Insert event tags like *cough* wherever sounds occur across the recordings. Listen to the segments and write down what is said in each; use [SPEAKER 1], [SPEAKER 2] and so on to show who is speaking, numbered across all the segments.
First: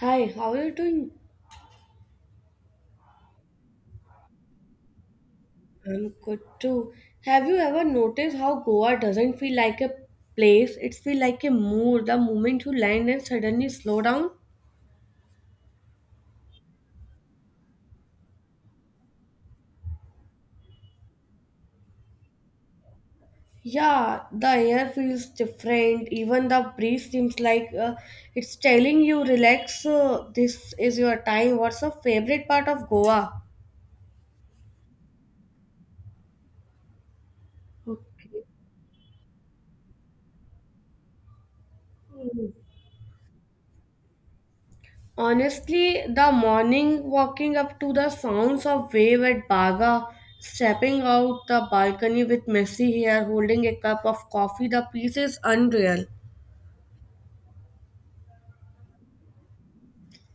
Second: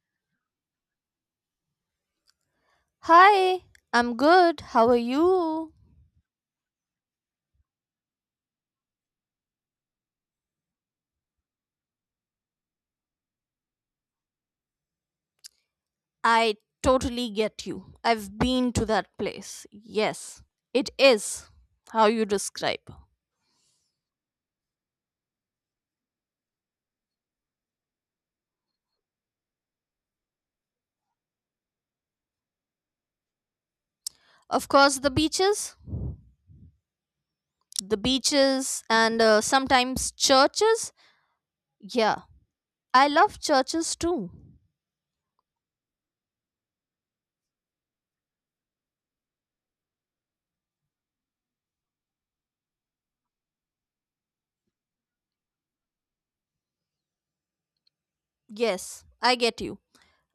[SPEAKER 1] Hi, how are you doing?
[SPEAKER 2] Hi, I'm good. How are you?
[SPEAKER 1] I'm good too. Have you ever noticed how Goa doesn't feel like a place? It feels like a moor the moment you land and suddenly slow down.
[SPEAKER 2] I totally get you. I've been to that place. Yes, it is how you describe.
[SPEAKER 1] Yeah, the air feels different. Even the breeze seems like it's telling you, relax, this is your time. What's your favorite part of Goa?
[SPEAKER 2] Of course, the beaches, the
[SPEAKER 1] Okay.
[SPEAKER 2] beaches, and sometimes churches. Yeah, I love churches too.
[SPEAKER 1] Honestly, the morning walking up to the sounds of wave at Baga, stepping out the balcony with messy hair, holding a cup of coffee, the peace is unreal.
[SPEAKER 2] Yes, I get you.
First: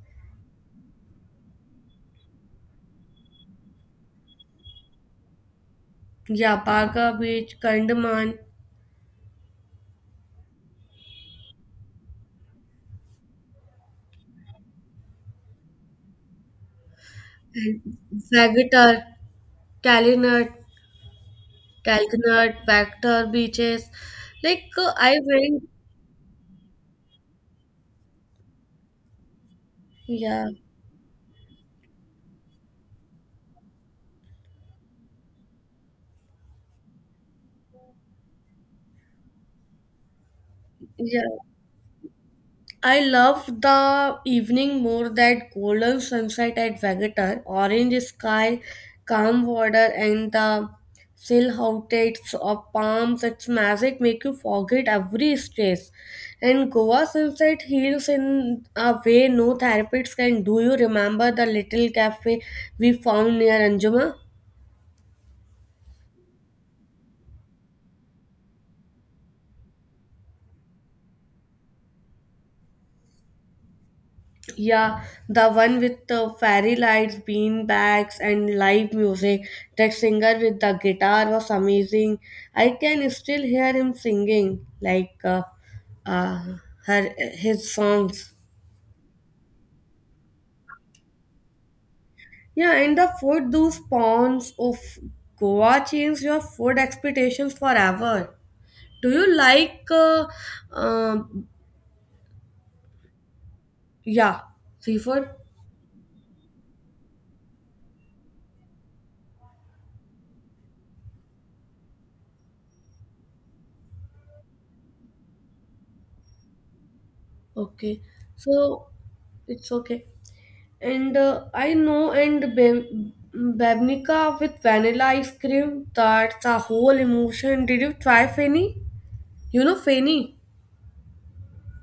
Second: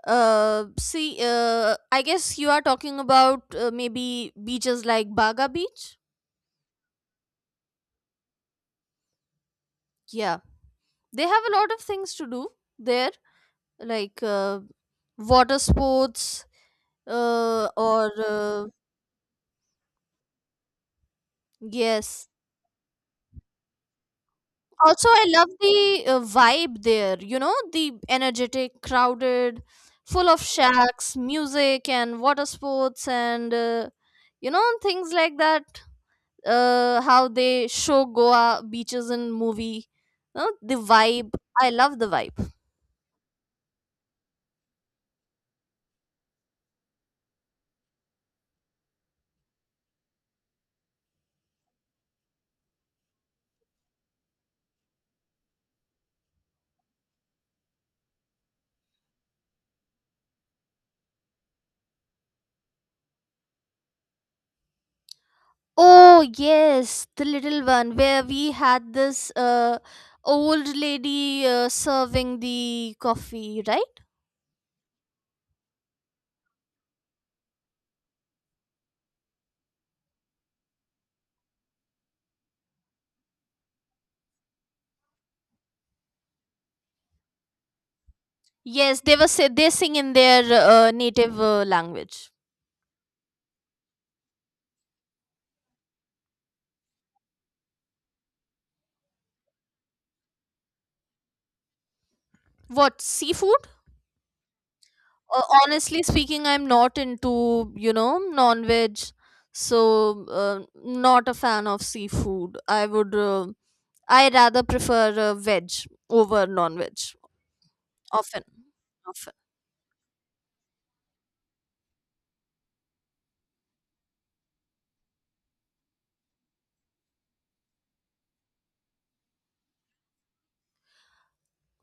[SPEAKER 2] See, I guess you are talking about maybe beaches like Baga Beach.
[SPEAKER 1] Yeah, Baga Beach, Kandaman,
[SPEAKER 2] Yeah, they have a lot of things to do there like water sports or
[SPEAKER 1] Vagator, Kalinut,
[SPEAKER 2] yes,
[SPEAKER 1] Kalkanut, Vector beaches. Like
[SPEAKER 2] also
[SPEAKER 1] I
[SPEAKER 2] I love
[SPEAKER 1] went,
[SPEAKER 2] the vibe there, you know, the energetic, crowded, full of
[SPEAKER 1] yeah,
[SPEAKER 2] shacks, music and water sports, and things like that. How they show Goa beaches in movie, you know, the
[SPEAKER 1] yeah.
[SPEAKER 2] vibe. I love the vibe.
[SPEAKER 1] I love the evening more that golden sunset at Vegetar, orange sky, calm water, and the silhouettes of palms. Its magic make you forget every stress. And Goa sunset heals in a way no therapists can. Do you remember the little cafe we found near Anjuma?
[SPEAKER 2] Oh, yes, the little one where we had this old lady serving the coffee, right?
[SPEAKER 1] Yeah, the one with the fairy lights, bean bags, and live music. That singer with the guitar was amazing. I can still hear him singing like uh, her his songs.
[SPEAKER 2] Yes, they sing in their native language.
[SPEAKER 1] Yeah, and the food, those ponds of Goa changed your food expectations forever. Do you like, um,
[SPEAKER 2] What seafood?
[SPEAKER 1] yeah, seafood?
[SPEAKER 2] Honestly speaking, I'm not into non-veg, so not a fan of seafood. I rather prefer veg over non-veg.
[SPEAKER 1] Okay,
[SPEAKER 2] Often,
[SPEAKER 1] so
[SPEAKER 2] often.
[SPEAKER 1] it's okay. And I know and Babnica with vanilla ice cream, that's a whole emotion. Did you try Fanny? You know Fanny?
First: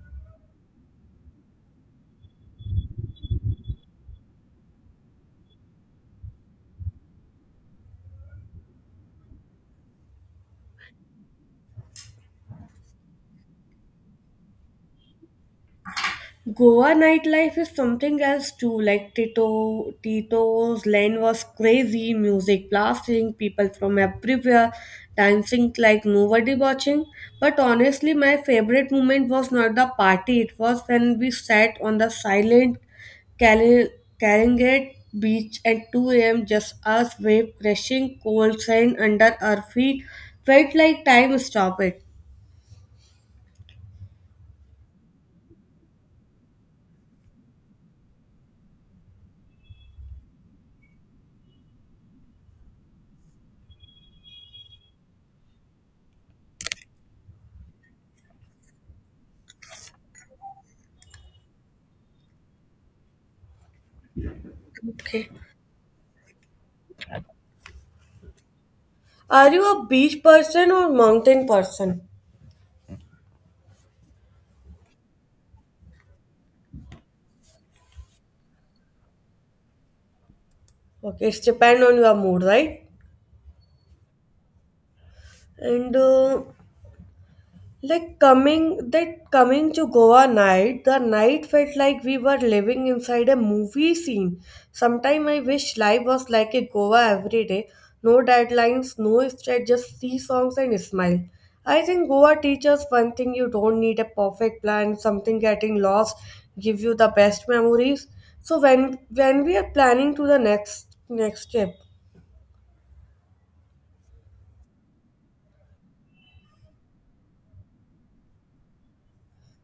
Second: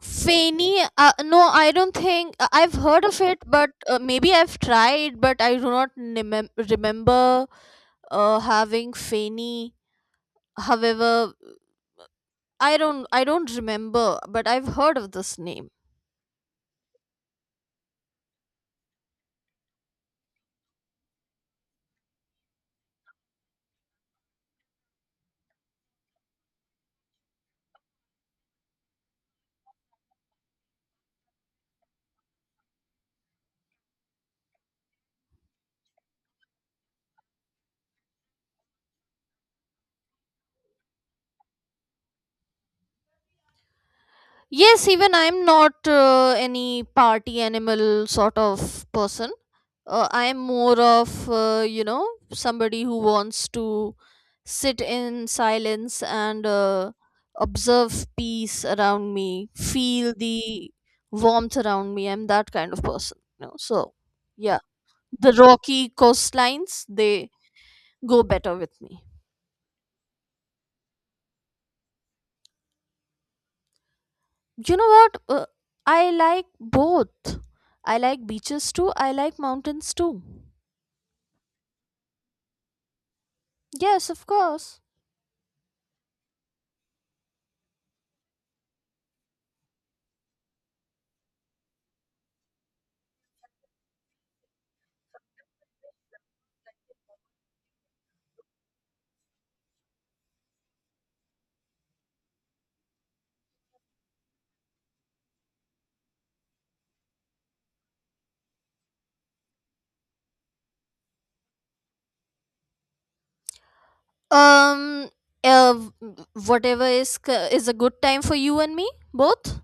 [SPEAKER 2] Feni, no, I don't think I've heard of it, but maybe I've tried, but I do not remember having Feni. However, I don't remember, but I've heard of this name.
[SPEAKER 1] Goa nightlife is something else too. Like Tito's lane was crazy, music blasting, people from everywhere, dancing like nobody watching. But honestly, my favorite moment was not the party. It was when we sat on the silent Kali- Kalingat beach at 2 a.m. Just us, wave crashing, cold sand under our feet. Felt like time stopped.
[SPEAKER 2] Yes, even I'm not any party animal sort of person. I am more of, somebody who wants to sit in silence and observe peace around me, feel the warmth around me. I'm that kind of person. You know? So, yeah,
[SPEAKER 1] Okay.
[SPEAKER 2] the rocky coastlines, they go better with me.
[SPEAKER 1] Are you a beach person or mountain person?
[SPEAKER 2] You know what? I like both. I like beaches too, I like mountains too.
[SPEAKER 1] Okay, it's depend on your mood, right?
[SPEAKER 2] Yes, of course.
[SPEAKER 1] And like coming to Goa night, the night felt like we were living inside a movie scene. Sometime I wish life was like a Goa every day. No deadlines, no stress, just see songs and smile. I think Goa teaches one thing you don't need a perfect plan, something getting lost give you the best memories. So when we are planning to the next trip.
[SPEAKER 2] Um, uh, w- Whatever is a good time for you and me both.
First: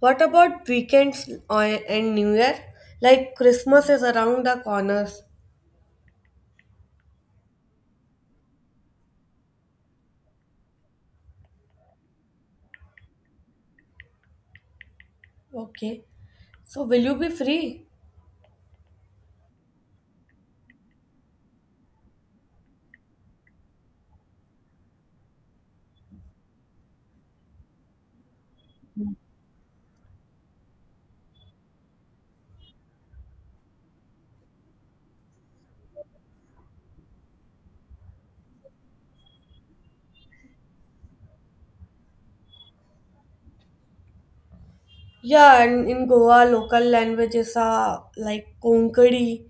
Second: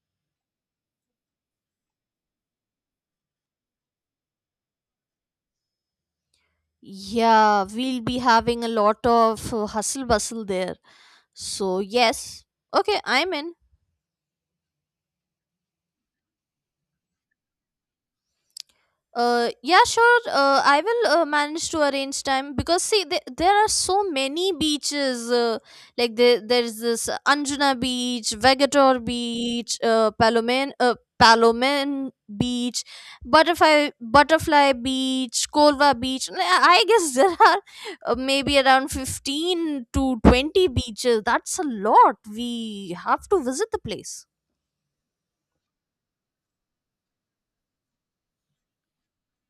[SPEAKER 1] What about weekends and New Year? Like Christmas is around the corners.
[SPEAKER 2] Yeah, we'll be having a lot of hustle bustle there. So yes, okay, I'm in.
[SPEAKER 1] Okay. So will you be free?
[SPEAKER 2] Yeah, sure. I will manage to arrange time because see, there are so many beaches. Like there's this Anjuna Beach, Vegator Beach, Palomen Beach, Butterfly Beach, Kolva Beach. And I guess *laughs* there are maybe around 15 to 20 beaches. That's a lot. We have to visit the place.
[SPEAKER 1] Yeah, and in Goa, local languages are like Konkani.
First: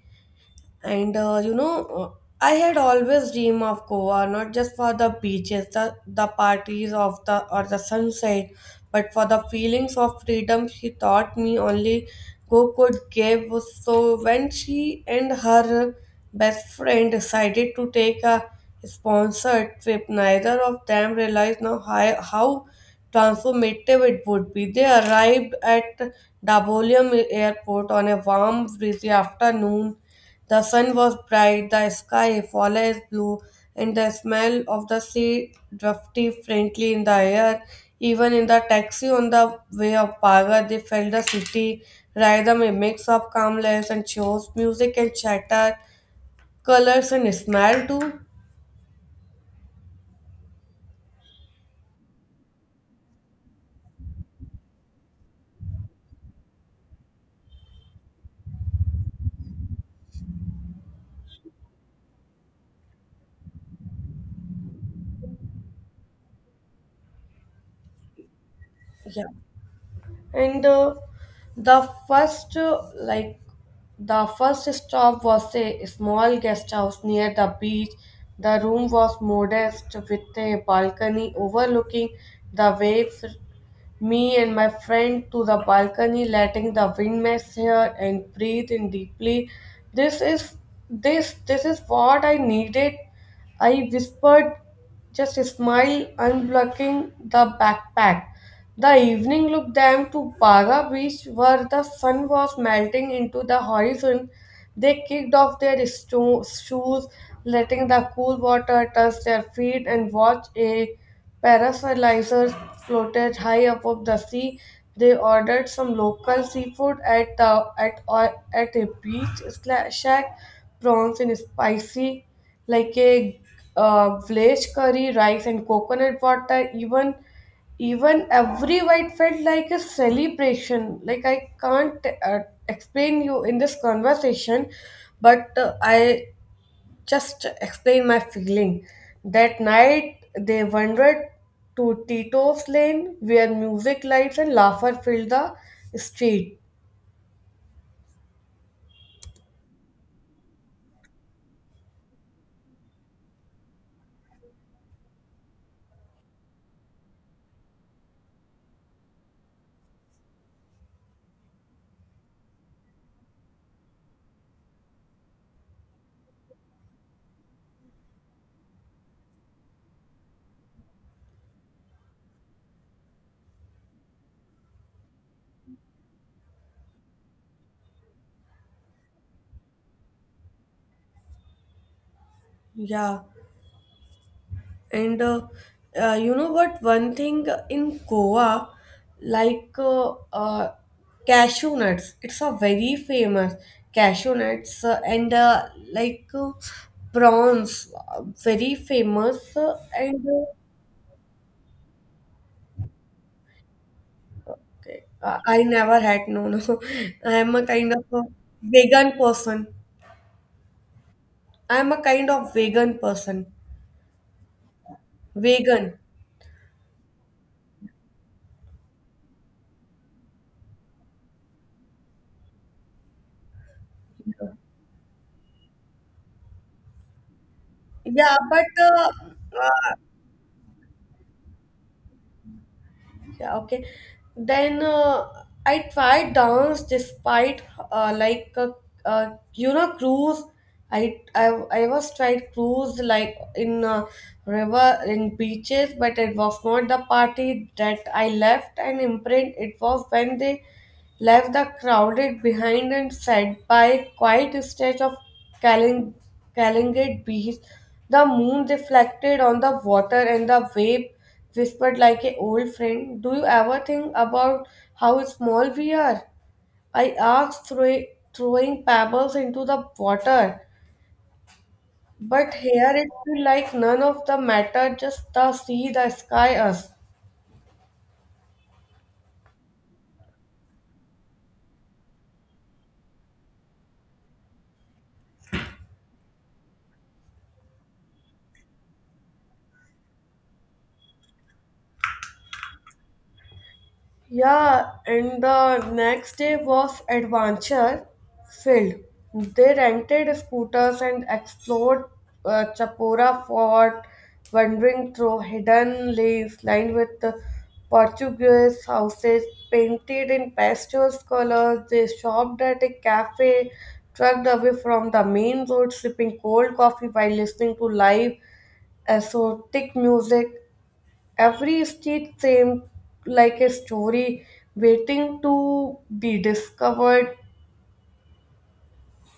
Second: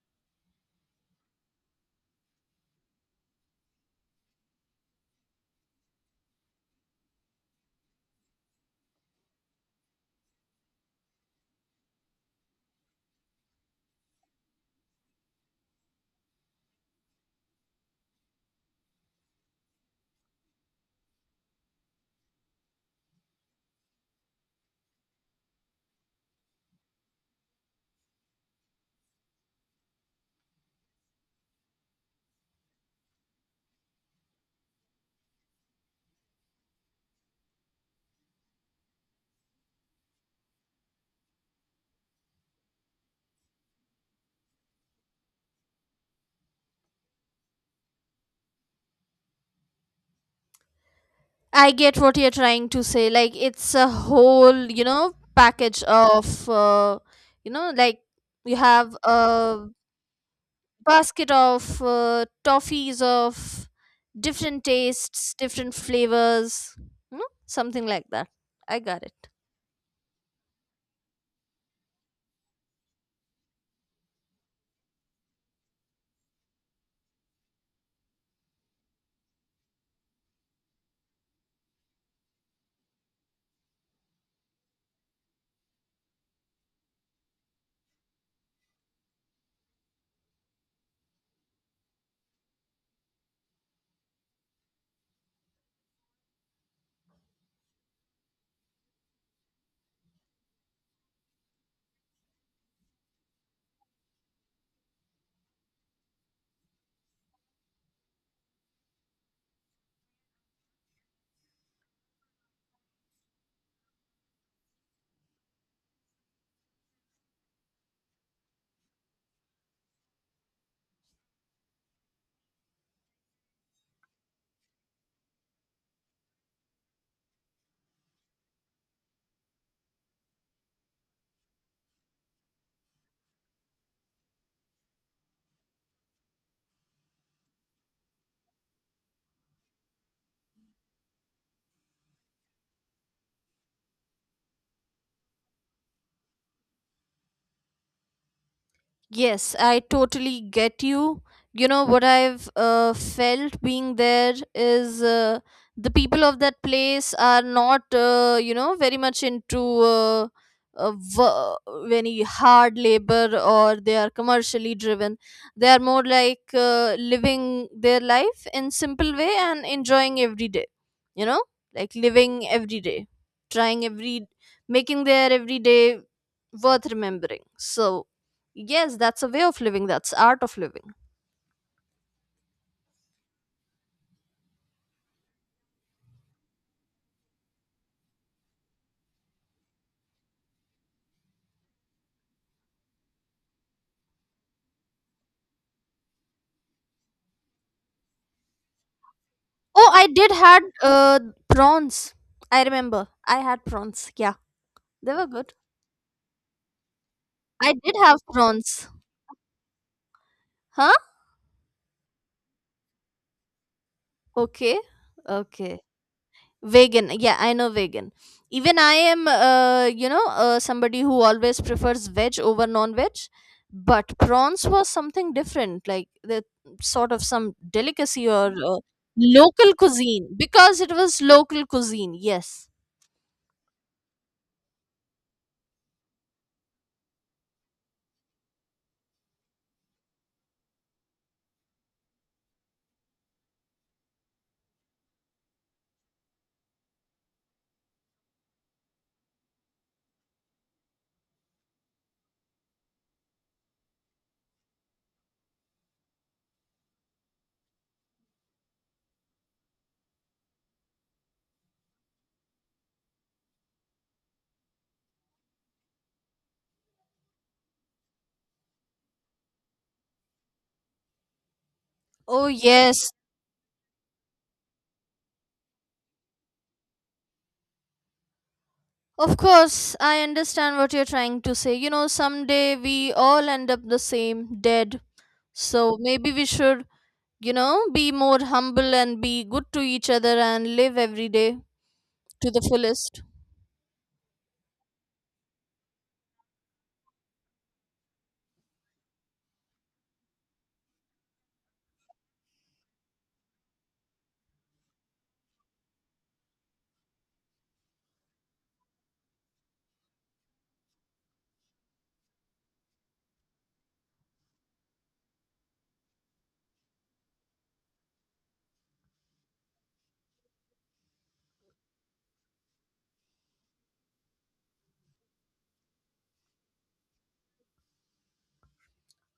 [SPEAKER 1] And I had always dreamed of Goa, not just for the beaches, the parties of the or the sunset, but for the feelings of freedom she taught me only Go could give. So when she and her best friend decided to take a sponsored trip, neither of them realized now how transformative it would be. They arrived at Dabolium airport on a warm, breezy afternoon. The sun was bright, the sky flawless blue, and the smell of the sea drifted faintly in the air. Even in the taxi on the way of Paga, they felt the city rhythm, a mix of calmness and shows, music and chatter, colors and smell too.
[SPEAKER 2] I get what you're trying to say. Like it's a whole, package of, like you have a basket of toffees of different tastes, different flavors, something like that. I got
[SPEAKER 1] Yeah,
[SPEAKER 2] it.
[SPEAKER 1] and the first uh, like the first stop was a small guest house near the beach. The room was modest with a balcony overlooking the waves. Me and my friend to the balcony, letting the wind mess here and breathe in deeply. This is this is what I needed, I whispered, just smile, unblocking the backpack. The evening looked them to Baga Beach, where the sun was melting into the horizon. They kicked off their shoes, letting the cool water touch their feet, and watched a parasolizer floated high above the sea. They ordered some local seafood at a beach shack, prawns in spicy, like a village curry, rice and coconut water. Even every white felt like a celebration. Like I can't explain you in this conversation, but I just explain my feeling. That night they wandered to Tito's lane where music, lights, and laughter filled the street.
[SPEAKER 2] Yes, I totally get you. You know what I've felt being there is the people of that place are not, very much into uh, wo- any hard labor or they are commercially driven. They are more like living their life in simple way and enjoying every day. You know, like living every day, trying every, making their every day worth remembering. So yes, that's a way of living. That's art of living.
[SPEAKER 1] Yeah. And you know what? One thing in Goa, like cashew nuts, it's a very famous cashew nuts and like prawns, very famous.
[SPEAKER 2] Oh, I
[SPEAKER 1] And
[SPEAKER 2] did had prawns. I remember. I had prawns. Yeah,
[SPEAKER 1] okay,
[SPEAKER 2] they were good.
[SPEAKER 1] I never had, no, no. *laughs* I am a
[SPEAKER 2] I
[SPEAKER 1] kind
[SPEAKER 2] did
[SPEAKER 1] of
[SPEAKER 2] have
[SPEAKER 1] a
[SPEAKER 2] prawns.
[SPEAKER 1] vegan person.
[SPEAKER 2] Huh?
[SPEAKER 1] I am a kind of vegan person.
[SPEAKER 2] Okay. Okay.
[SPEAKER 1] Vegan.
[SPEAKER 2] Vegan. Yeah, I know vegan. Even I am somebody who always prefers veg over non-veg, but prawns was something different. Like the sort of some delicacy
[SPEAKER 1] Yeah,
[SPEAKER 2] or
[SPEAKER 1] but
[SPEAKER 2] local
[SPEAKER 1] uh,
[SPEAKER 2] cuisine because it was local cuisine. Yes.
[SPEAKER 1] yeah, okay. Then I tried dance despite like cruise. I, I I was tried cruise like in river in beaches, but it was not the party that I left an imprint. It was when they left the crowded behind and fed by quiet stretch of Kaling- Kalingate beach. The moon reflected on the water and the wave whispered like an old friend. Do you ever think about how small we are? I asked, throwing pebbles into the water.
[SPEAKER 2] Oh,
[SPEAKER 1] But here it
[SPEAKER 2] yes.
[SPEAKER 1] felt like none of the matter, just the sea, the sky, us.
[SPEAKER 2] Of course, I understand what you're trying to say. Someday we all end up the same, dead. So maybe we should, be more humble and be good to each other and live every day to the fullest.
[SPEAKER 1] Yeah, and the next day was adventure filled. They rented scooters and explored Chapora Fort, wandering through hidden lanes lined with the Portuguese houses painted in pastel colors. They shopped at a cafe, trucked away from the main road, sipping cold coffee while listening to live exotic music. Every street seemed like a story waiting to be discovered.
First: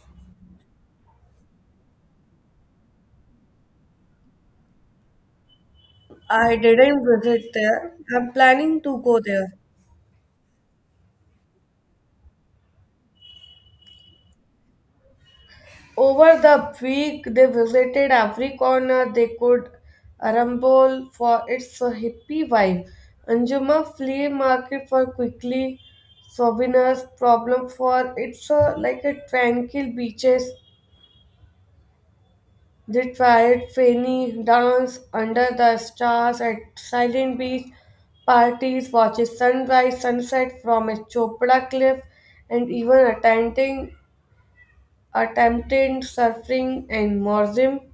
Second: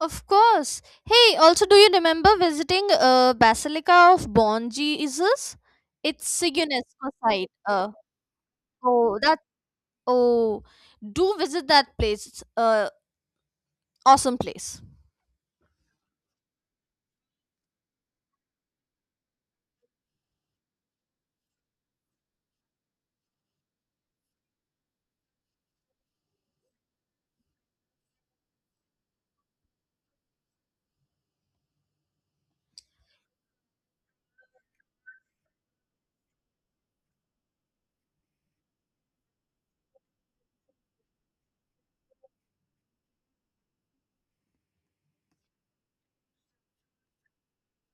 [SPEAKER 2] Of course. Hey, also, do you remember visiting Basilica of Bon Jesus? It's a
[SPEAKER 1] I didn't
[SPEAKER 2] UNESCO
[SPEAKER 1] visit
[SPEAKER 2] site.
[SPEAKER 1] there. I'm planning to go
[SPEAKER 2] Oh, that.
[SPEAKER 1] there.
[SPEAKER 2] Oh, do visit that place. It's a awesome place.
[SPEAKER 1] Over the week, they visited every corner they could rumble for its hippie vibe. Anjuma flea market for quickly souvenirs, problem for its like a tranquil beaches. They tried Fanny dance under the stars at Silent Beach parties, watching sunrise, sunset from a Chopra cliff, and even attempting attempted surfing in Morzim.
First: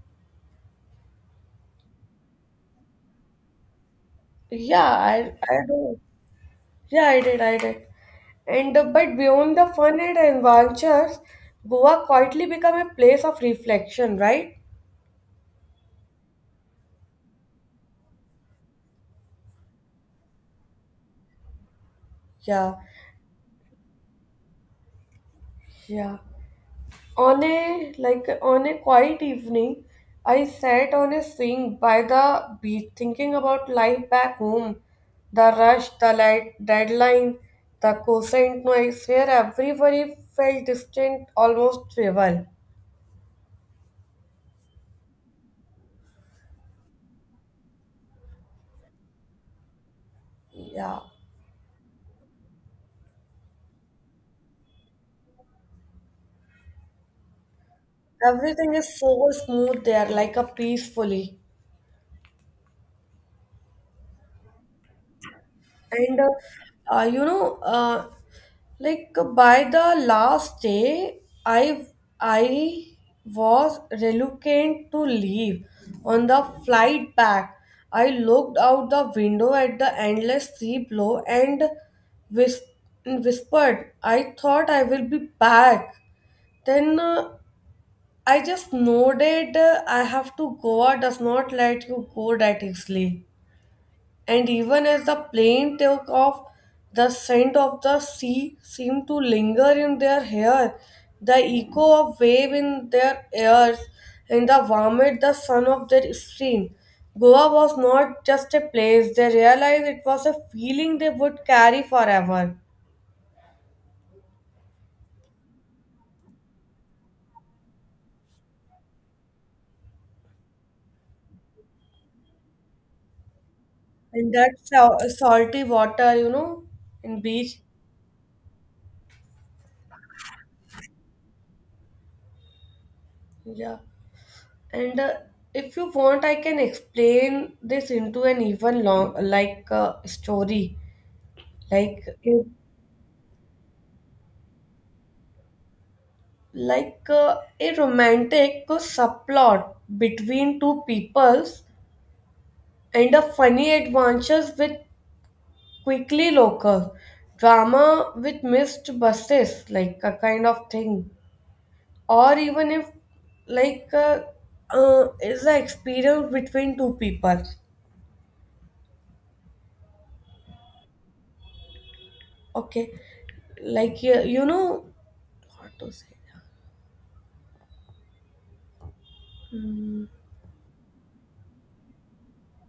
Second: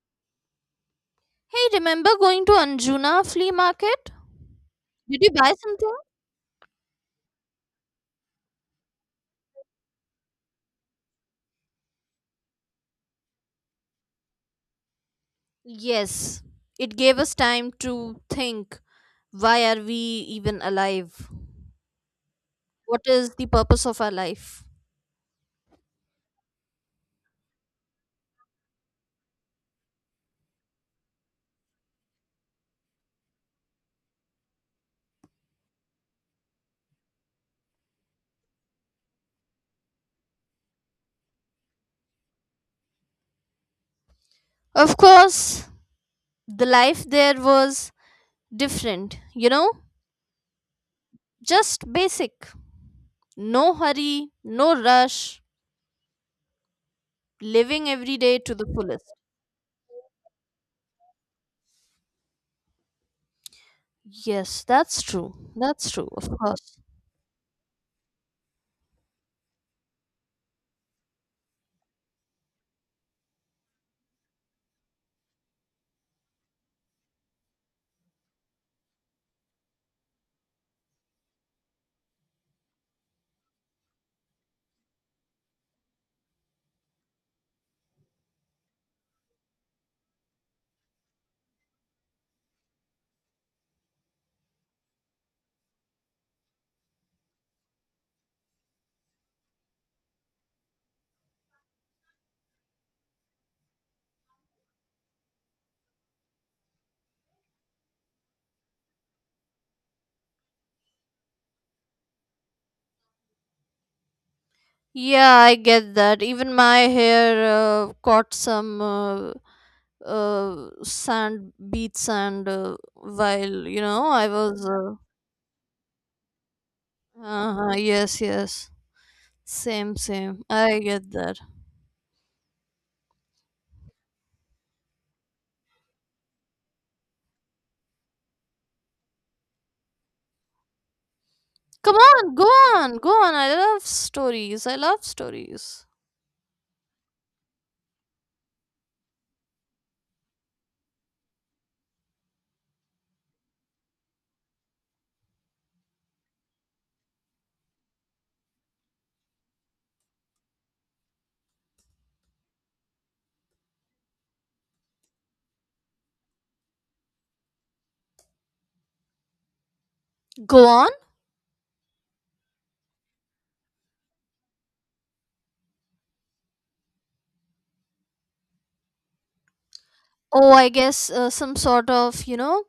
[SPEAKER 2] Hey, remember going to Anjuna flea market?
[SPEAKER 1] Yeah,
[SPEAKER 2] Did you
[SPEAKER 1] I,
[SPEAKER 2] buy
[SPEAKER 1] I
[SPEAKER 2] something?
[SPEAKER 1] do. Yeah, I did. And but beyond the fun and adventures, Goa quietly became a place of reflection, right?
[SPEAKER 2] Yes. It gave us time to think, why are we even alive?
[SPEAKER 1] Yeah,
[SPEAKER 2] What is the purpose of our life?
[SPEAKER 1] yeah. On a quiet evening, I sat on a swing by the beach thinking about life back home. The rush, the light, deadline, the cosine noise where everybody felt distant, almost trivial.
[SPEAKER 2] Of course, the life there was different, you know?
[SPEAKER 1] Yeah.
[SPEAKER 2] Just basic. No hurry, no rush, living every day to the
[SPEAKER 1] Everything is
[SPEAKER 2] fullest.
[SPEAKER 1] so smooth there, like a peacefully.
[SPEAKER 2] Yes, that's true. That's true,
[SPEAKER 1] And
[SPEAKER 2] of course.
[SPEAKER 1] uh, you know, uh, like by the last day, I I was reluctant to leave. On the flight back, I looked out the window at the endless sea below and whis- whispered, "I thought I will be back." Then I just nodded. I have to go. I does not let you go that easily. And even as the plane took off, the scent of the sea seemed to linger in their hair, the echo of wave in their ears, and the warmed the sun of their skin. Goa was not just a place; they realized it was a feeling they would carry forever.
[SPEAKER 2] Yeah, I get that. Even my hair caught some sand beats and while you know I
[SPEAKER 1] And that
[SPEAKER 2] was.
[SPEAKER 1] salty water in beach.
[SPEAKER 2] Uh-huh, yes, yes. Same, same. I get that.
[SPEAKER 1] Yeah. And if you want, I can explain this into an even long, like story.
[SPEAKER 2] Come
[SPEAKER 1] like
[SPEAKER 2] on, go
[SPEAKER 1] a-
[SPEAKER 2] on, go on. I love stories. I love stories.
[SPEAKER 1] like a romantic subplot between two peoples and a funny adventures with quickly local drama with missed buses, like a kind of thing, or even if like is the experience between two people.
[SPEAKER 2] Go on.
[SPEAKER 1] Okay, like you know what to say.
[SPEAKER 2] Oh, I guess some sort of,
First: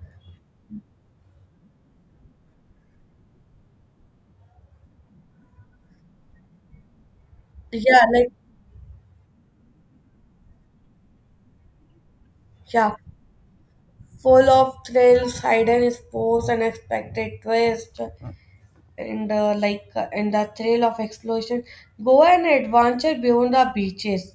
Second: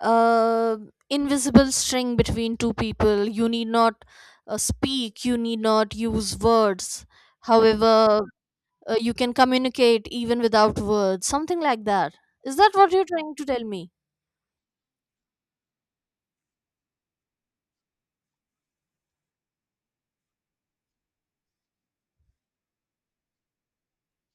[SPEAKER 2] uh, invisible string between two people. You need not speak, you need not use words.
[SPEAKER 1] Yeah,
[SPEAKER 2] However,
[SPEAKER 1] like,
[SPEAKER 2] you can communicate even without words, something like that. Is that what
[SPEAKER 1] yeah,
[SPEAKER 2] you're trying to tell me?
[SPEAKER 1] full of thrills, hidden sports, unexpected twists, and the thrill of exploration. Go and adventure beyond the beaches,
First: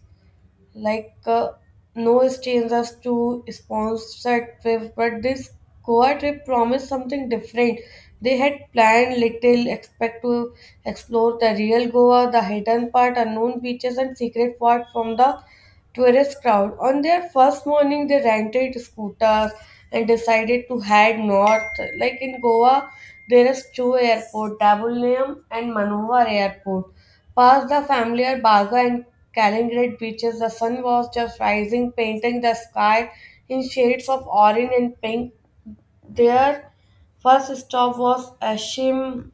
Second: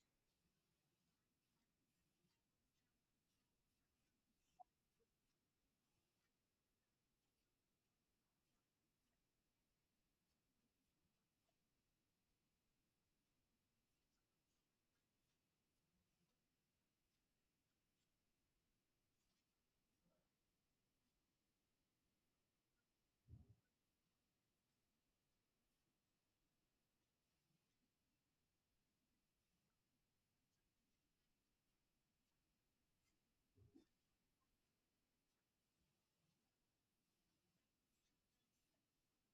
[SPEAKER 1] like no strains us to sponsored trip, but this Goa trip promised something different. They had planned little, expect to explore the real Goa, the hidden part, unknown beaches, and secret part from the tourist crowd. On their first morning, they rented scooters and decided to head north. Like in Goa, there is two airport, Dabulayam and Manohar Airport. Past the familiar Baga and Kaliningrad beaches, the sun was just rising, painting the sky in shades of orange and pink. Their first stop was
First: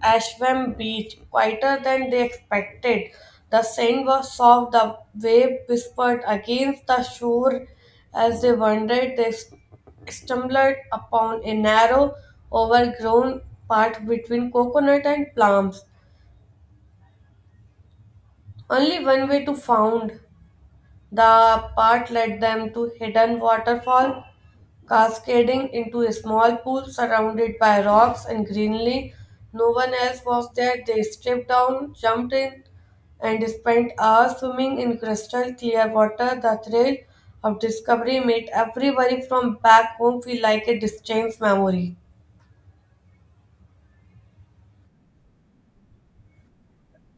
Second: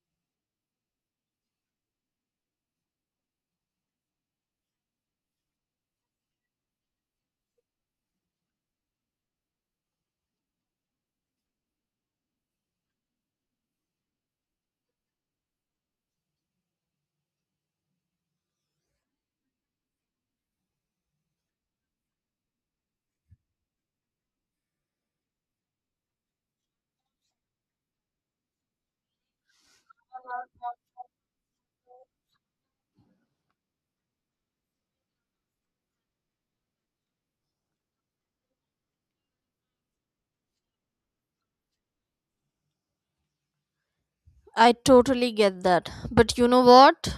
[SPEAKER 1] Ashwam Beach, quieter than they expected. The sand was soft, the wave whispered against the shore. As they wandered, they stumbled upon a narrow, overgrown path between coconut and plums. Only one way to found. The path led them to hidden waterfall cascading into a small pool surrounded by rocks and greenery. No one else was there. They stripped down, jumped in, and spent hours swimming in crystal clear water. The thrill of discovery made everybody from back home feel like a distant memory.
[SPEAKER 2] I totally get that. But you know what?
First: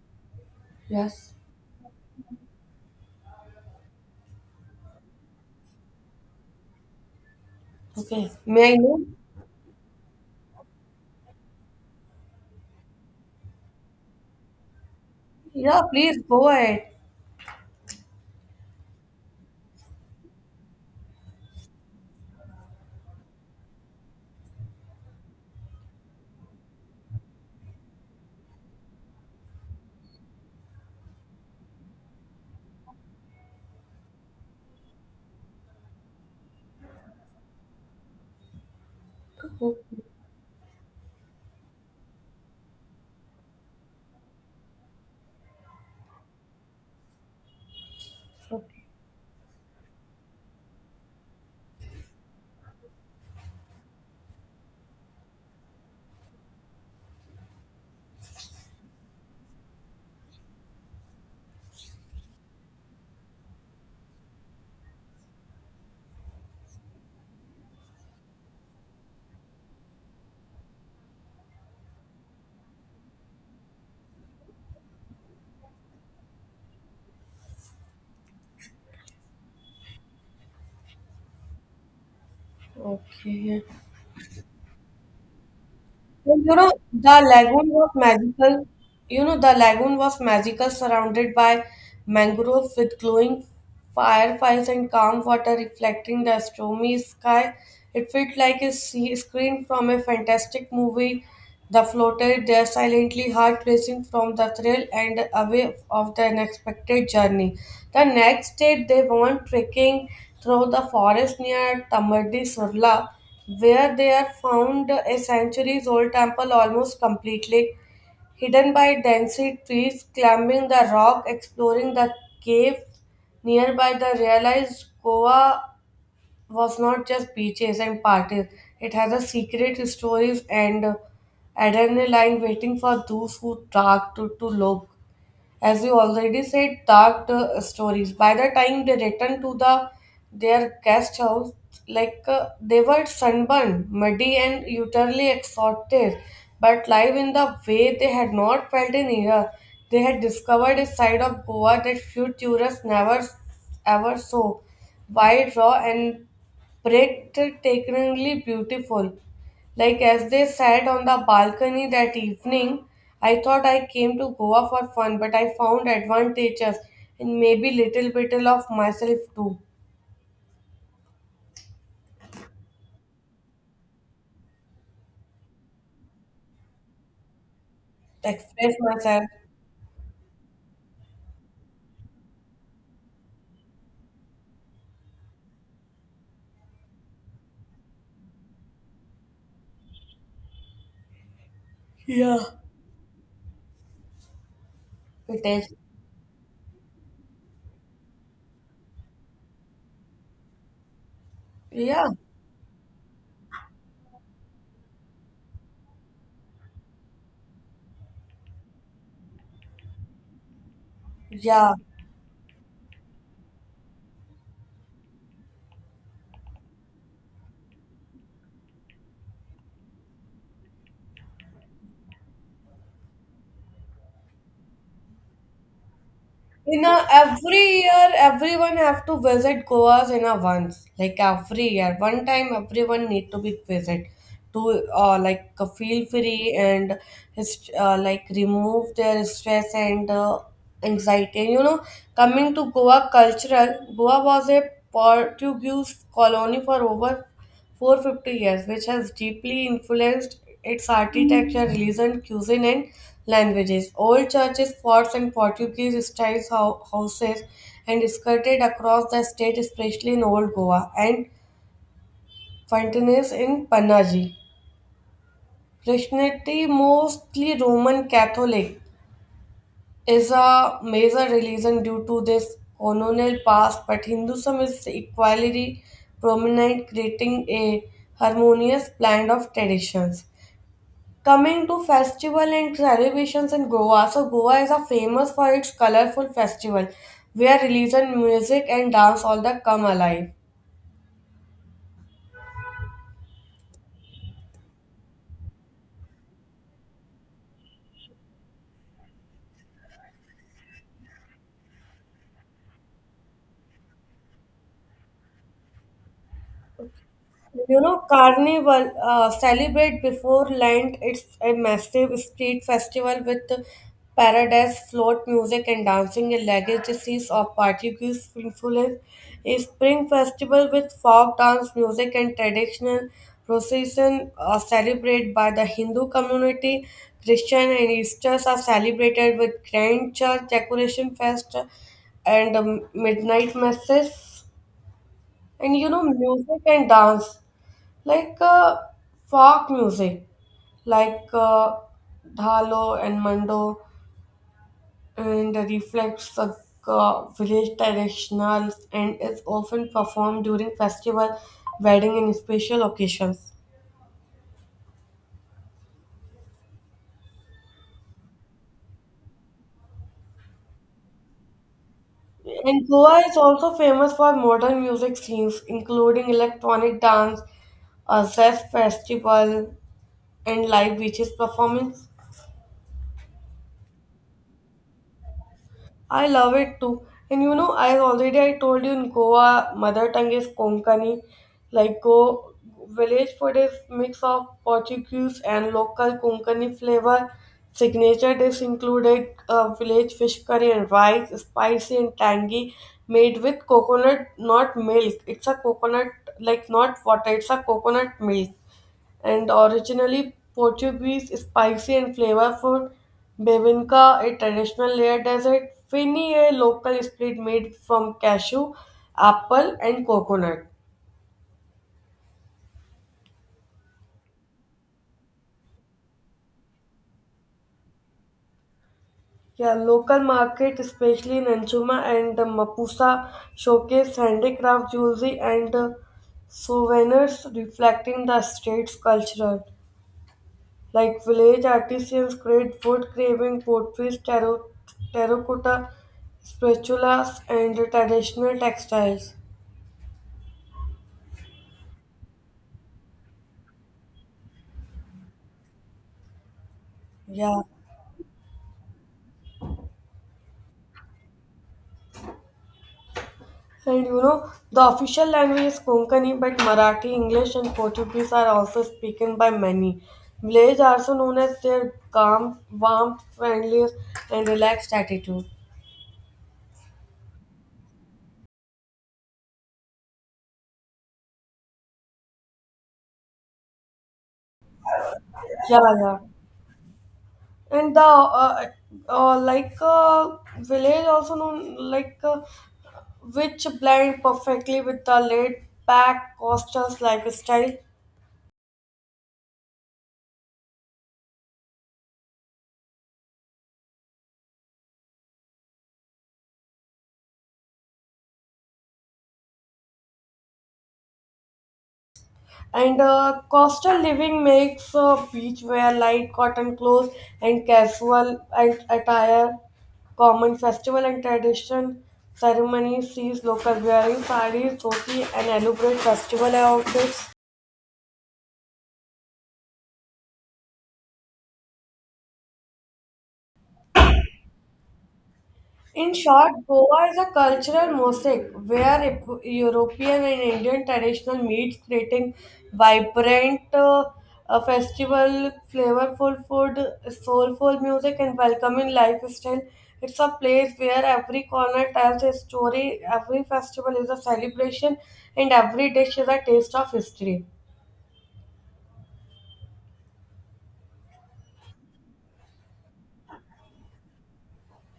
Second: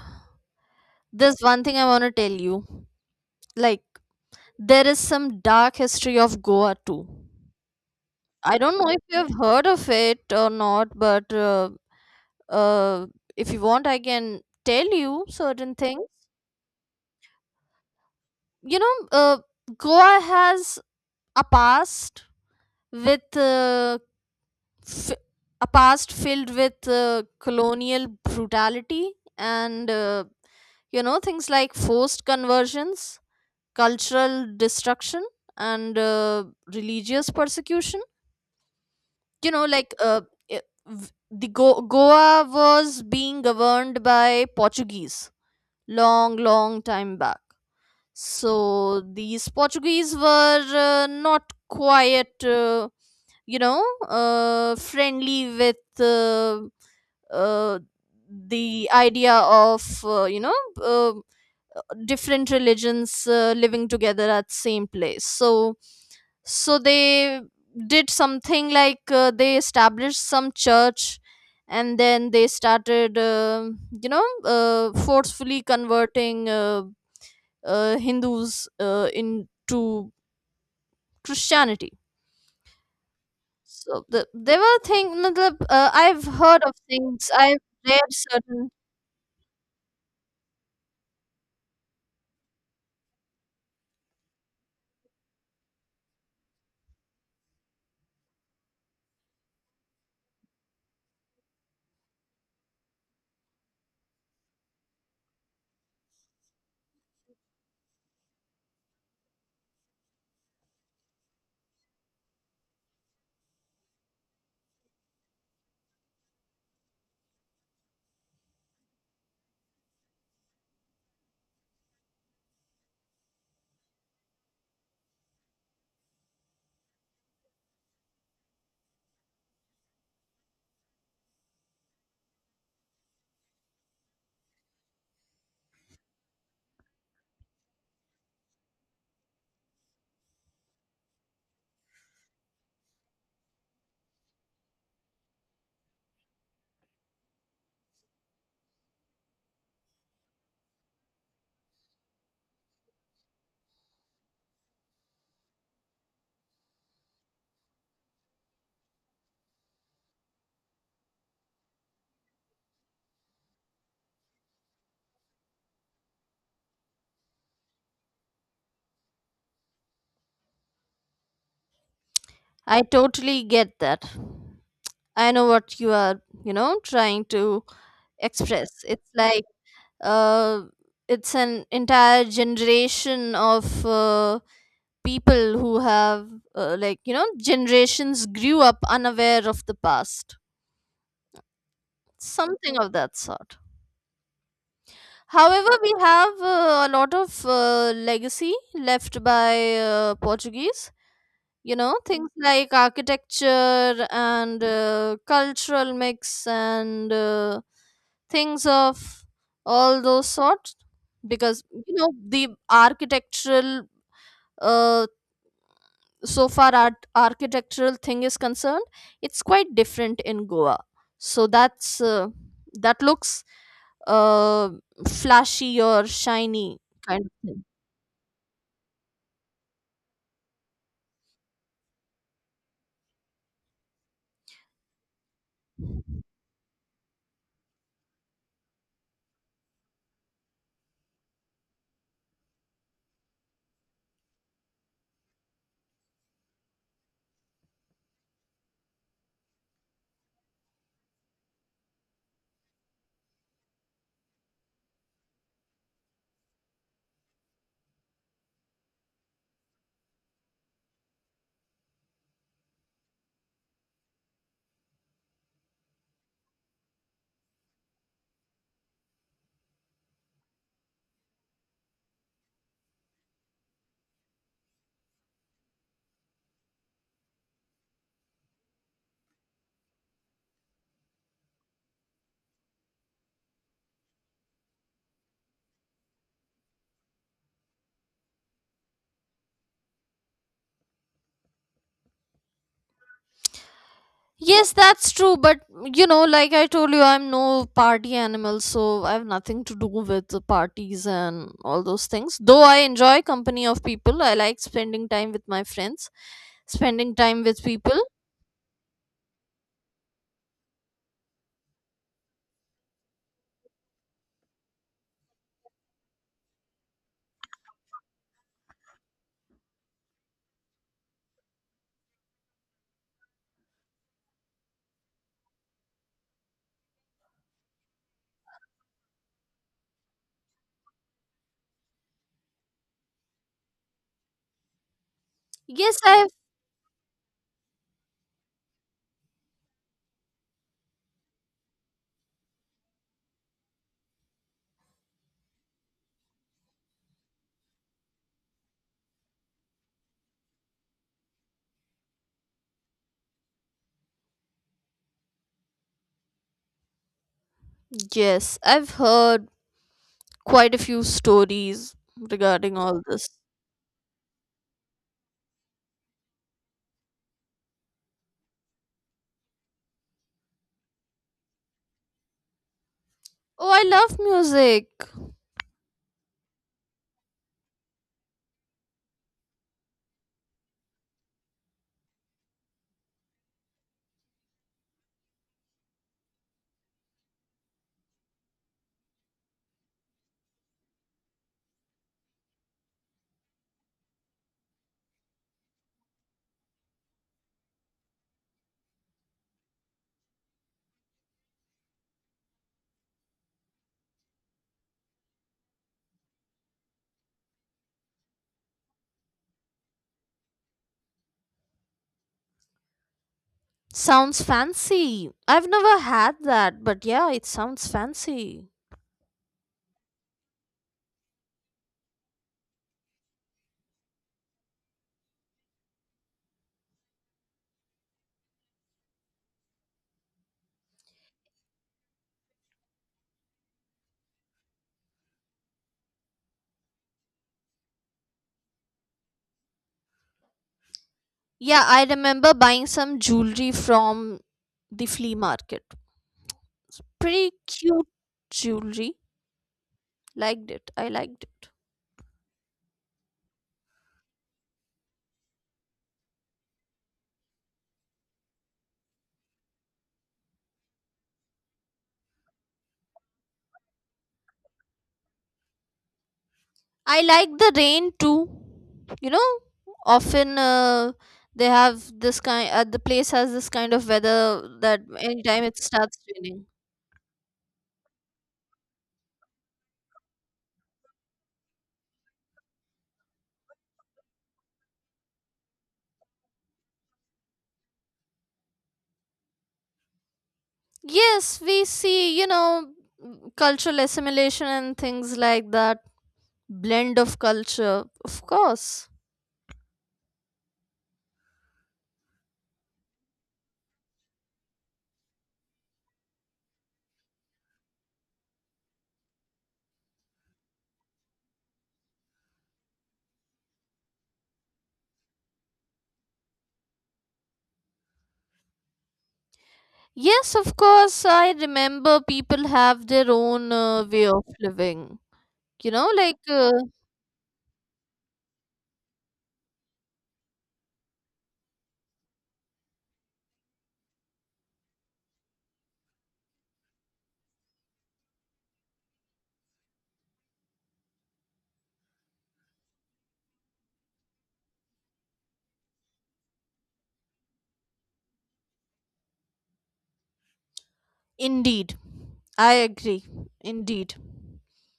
[SPEAKER 1] Yes.
[SPEAKER 2] There's one thing I want to tell you. Like, there is some dark history of Goa too.
[SPEAKER 1] Okay.
[SPEAKER 2] I
[SPEAKER 1] May I
[SPEAKER 2] don't know if
[SPEAKER 1] know?
[SPEAKER 2] you have heard of it or not, but uh, if you want, I can tell you certain
[SPEAKER 1] Yeah,
[SPEAKER 2] things.
[SPEAKER 1] please go ahead.
[SPEAKER 2] You know, Goa has a past with uh, f- a past filled with colonial brutality and things like forced conversions, cultural destruction, and religious persecution. You know, Goa was being governed by Portuguese long, long time back. So these Portuguese were not quite, friendly with uh, the idea of, uh, different religions living together at same place. So they did something like they established some church and then they started forcefully converting Hindus into Christianity.
[SPEAKER 1] Okay.
[SPEAKER 2] So there were things matlab, I've
[SPEAKER 1] And you
[SPEAKER 2] heard
[SPEAKER 1] know,
[SPEAKER 2] of
[SPEAKER 1] the
[SPEAKER 2] things. I've
[SPEAKER 1] lagoon was
[SPEAKER 2] read
[SPEAKER 1] magical.
[SPEAKER 2] certain.
[SPEAKER 1] You know, the lagoon was magical, surrounded by mangroves with glowing fireflies and calm water reflecting the stormy sky. It felt like a sea screen from a fantastic movie. The floated there silently, heart racing from the thrill and away of the unexpected journey. The next day, they went trekking through the forest near Tamadi Surla where they are found a centuries-old temple almost completely hidden by dense trees, climbing the rock, exploring the cave nearby, they realized Goa was not just beaches and parties. It has a secret stories and adrenaline waiting for those who dare to look as you already said, dark stories. By the time they returned to the their guest house, they were sunburned, muddy, and utterly exhausted, but live in the way they had not felt in years. They had discovered a side of Goa that few tourists never ever saw, wild, raw, and breathtakingly beautiful. Like as they sat on the balcony that evening, I thought I came to Goa for fun, but I found advantages and maybe little bit of myself too.
[SPEAKER 2] I totally get that. I know what you are, trying to
[SPEAKER 1] To express
[SPEAKER 2] express.
[SPEAKER 1] myself.
[SPEAKER 2] Uh, it's an entire generation of people who have, generations grew up unaware of the past.
[SPEAKER 1] Yeah.
[SPEAKER 2] Something of that sort.
[SPEAKER 1] It
[SPEAKER 2] However,
[SPEAKER 1] is.
[SPEAKER 2] we have a lot of legacy left by Portuguese. You know,
[SPEAKER 1] Yeah.
[SPEAKER 2] things like architecture and cultural mix and things of all those sorts. Because,
[SPEAKER 1] Yeah.
[SPEAKER 2] you know, the architectural, uh, so far art architectural thing is concerned, it's quite different in Goa, so that looks uh, flashy or shiny
[SPEAKER 1] You know,
[SPEAKER 2] kind of thing.
[SPEAKER 1] every year everyone have to visit Goa in a once. Like every year, one time everyone need to be visit to feel free and like remove their stress and anxiety. And, you know, coming to Goa cultural, Goa was a Portuguese colony for over 450 years, which has deeply influenced its architecture, religion, cuisine, and languages. Old churches, forts, and Portuguese style houses and skirted across the state, especially in Old Goa and fountains in Panaji. Christianity, mostly Roman Catholic, is a major religion due to this colonial past, but Hinduism is equally prominent, creating a harmonious blend of traditions. Coming to festival and celebrations in Goa, so Goa is a famous for its colorful festival where religion, music, and dance all the come alive.
[SPEAKER 2] Yes, that's true, but like I told you, I'm no party animal, so I have nothing to do with the parties and all those things, though I enjoy company of people. I like spending time with my friends, spending time with
[SPEAKER 1] You know,
[SPEAKER 2] people.
[SPEAKER 1] Carnival celebrate before Lent. It's a massive street festival with paradise, float music, and dancing. A legacies of Portuguese influence. A spring festival with folk dance music and traditional procession are celebrated by the Hindu community. Christian and Easters are celebrated with grand church decoration fest and midnight masses. And you
[SPEAKER 2] yes
[SPEAKER 1] know,
[SPEAKER 2] i've
[SPEAKER 1] music and dance like uh, folk music, like uh, dhalo and mando, and reflects the village traditionals and is often performed during festival, wedding, and special occasions.
[SPEAKER 2] yes, I've heard quite a few stories regarding
[SPEAKER 1] And
[SPEAKER 2] all
[SPEAKER 1] Goa
[SPEAKER 2] this.
[SPEAKER 1] is also famous for modern music scenes, including electronic dance, a jazz festival, and live beaches performance.
[SPEAKER 2] Oh, I love music.
[SPEAKER 1] I love it too. And you know, I already I told you in Goa, mother tongue is Konkani. Like Go village food is mix of Portuguese and local Konkani flavor. Signature dish included village fish curry and rice, spicy and tangy, made with coconut, not milk. It's a coconut, like not water. It's a coconut milk and originally Portuguese, spicy and flavorful. Bevinca, a traditional layered dessert. Fini, a local split made from cashew, apple, and coconut.
[SPEAKER 2] Sounds fancy. I've never had that, but yeah, it sounds fancy.
[SPEAKER 1] Yeah, local market, especially in Anchuma and the Mapusa, showcase handicraft jewelry and souvenirs reflecting the state's culture. Like village artisans create wood carving, pottery, tarot, terracotta, spatulas, and traditional textiles.
[SPEAKER 2] Yeah, I remember buying some jewelry from the flea market. Pretty
[SPEAKER 1] Yeah.
[SPEAKER 2] cute jewelry. Liked it, I liked it.
[SPEAKER 1] And you know, the official language is Konkani, but Marathi, English, and Portuguese are also spoken by many. Village are also known as their calm, warm, friendly, and relaxed attitude.
[SPEAKER 2] I like the rain too. You know, often, the place has this kind of weather that anytime it
[SPEAKER 1] Yeah, yeah,
[SPEAKER 2] starts raining.
[SPEAKER 1] and the village also known which blend perfectly with the laid back coastal lifestyle
[SPEAKER 2] Yes, we see, cultural assimilation and things like that. Blend of culture, of course.
[SPEAKER 1] and coastal living makes beach wear light cotton clothes and casual and attire common festival and tradition ceremonies sees local wearing sarees dhoti and elaborate festival outfits.
[SPEAKER 2] Yes, of course. I remember people have their own way of living. You know,
[SPEAKER 1] In
[SPEAKER 2] like,
[SPEAKER 1] short,
[SPEAKER 2] uh,
[SPEAKER 1] Goa is a cultural mosaic where European and Indian traditional meets, creating vibrant festival, flavorful food, soulful music, and welcoming lifestyle. It's a place where every corner tells a story, every festival is a celebration, and every dish is a taste of history.
[SPEAKER 2] Indeed. I agree. Indeed.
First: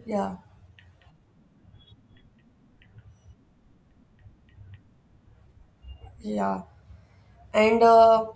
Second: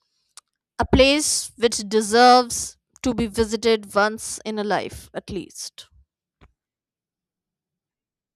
[SPEAKER 1] Yeah,
[SPEAKER 2] A place which deserves to be visited once in a life, at least.
[SPEAKER 1] yeah, and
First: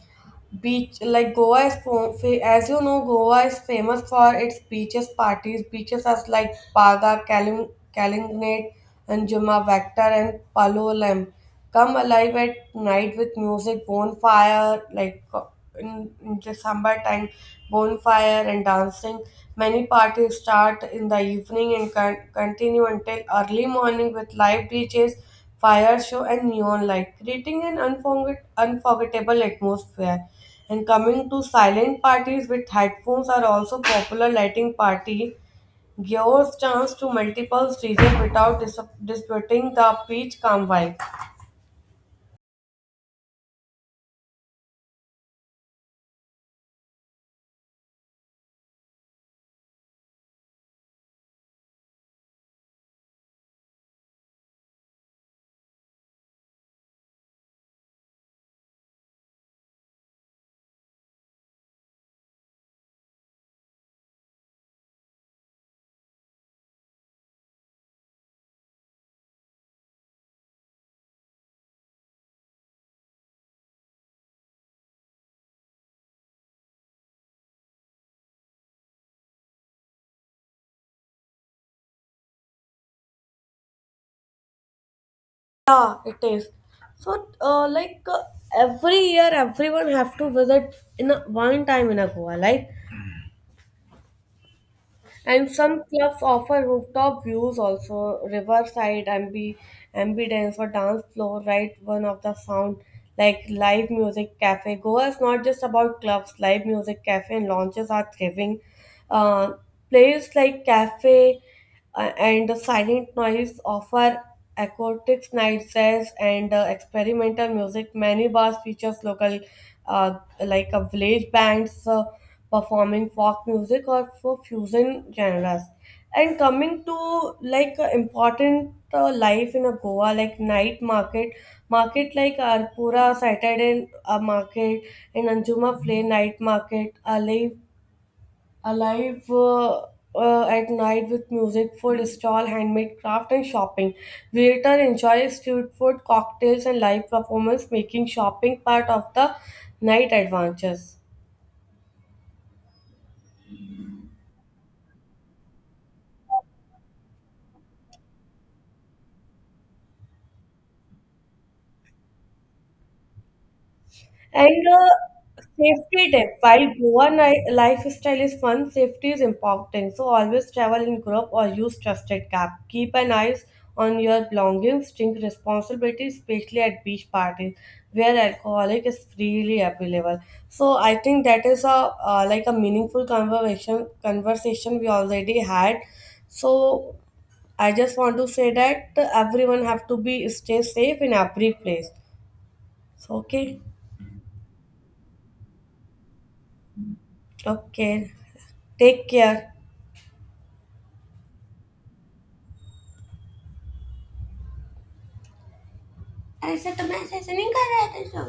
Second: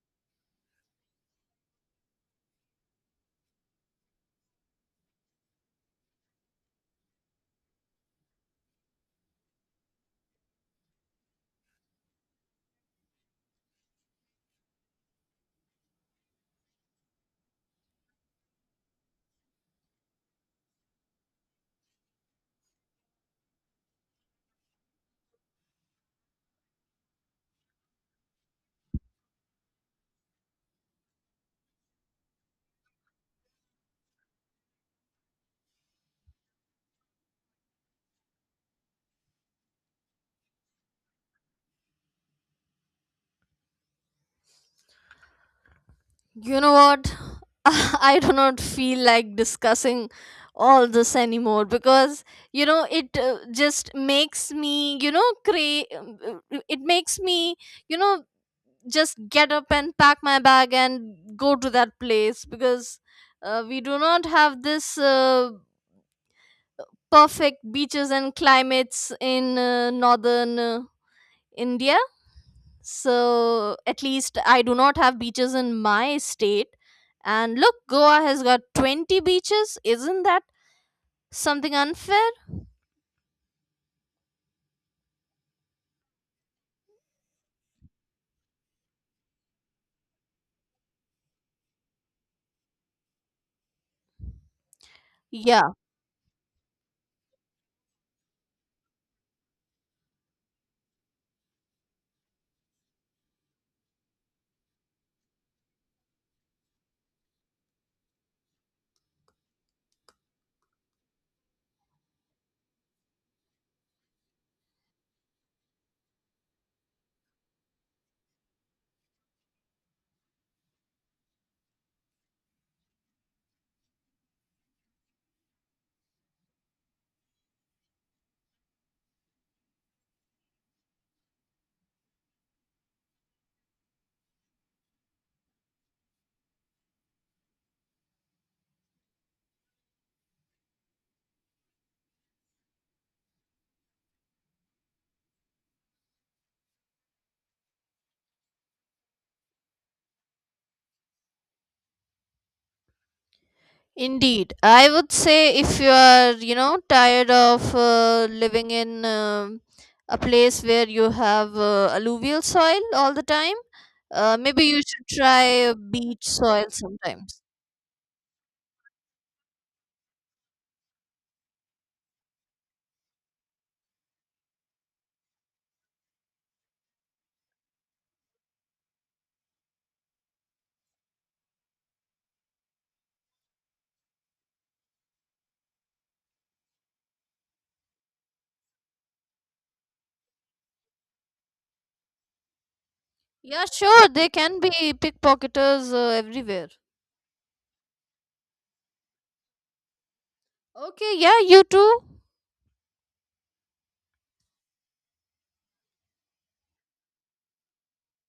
[SPEAKER 1] beach like goa is as you know goa is famous for its beaches parties beaches are like paga Kalim, kalignate and juma vector and Palolem. Come alive at night with music bonfire in december time bonfire and dancing. Many parties start in the evening and continue until early morning with live DJs, fire show, and neon light, creating an unforgettable atmosphere. And coming to silent parties with headphones are also popular lighting party gives chance to multiple DJs without disrupting the pitch calm vibe.
[SPEAKER 2] You know what? *laughs* I do not feel like discussing all this anymore because it just makes me you know cra- it makes me you know just get up and pack my bag and go to that place, because we do not have this perfect beaches and climates in northern India, so at least I do not have beaches in my state. And look, Goa has got 20 beaches. Isn't that something unfair?
[SPEAKER 1] Yeah, it is. So, every year, everyone have to visit in a, one time in a Goa, like. And
[SPEAKER 2] Yeah,
[SPEAKER 1] some clubs offer rooftop views, also riverside, ambience or dance floor, right? One of the sound like live music cafe. Goa is not just about clubs. Live music cafe and launches are thriving. Uh, Place like cafe and the silent noise offer acoustic night sales and experimental music. Many bars features local, uh, village bands performing folk music or for fusion genres. And coming to important life in a Goa, like night market, market like Arpura Saturday market and Anjuma Flay night market, Ali alive at night with music, food stall, handmade craft, and shopping. Visitor enjoy street food, cocktails, and live performance, making shopping part of the night adventures.
[SPEAKER 2] indeed, I would say if you are, tired of living in a place where you have alluvial soil all the time. Maybe
[SPEAKER 1] And
[SPEAKER 2] you should try
[SPEAKER 1] safety
[SPEAKER 2] beach
[SPEAKER 1] tip.
[SPEAKER 2] soil
[SPEAKER 1] While Goa
[SPEAKER 2] sometimes.
[SPEAKER 1] lifestyle is fun, safety is important. So always travel in group or use trusted cab. Keep an eye on your belongings. Drink responsibility, especially at beach parties where alcoholic is freely available. So I think that is a a meaningful conversation we already had. So I just want to say that everyone have to be stay safe in every place. So okay.
[SPEAKER 2] Yeah, sure, they can be pickpocketers everywhere.
[SPEAKER 1] Okay, take care.
[SPEAKER 2] Okay, yeah, you too.
[SPEAKER 1] ऐसे तो मैं ऐसे नहीं कर रहा था।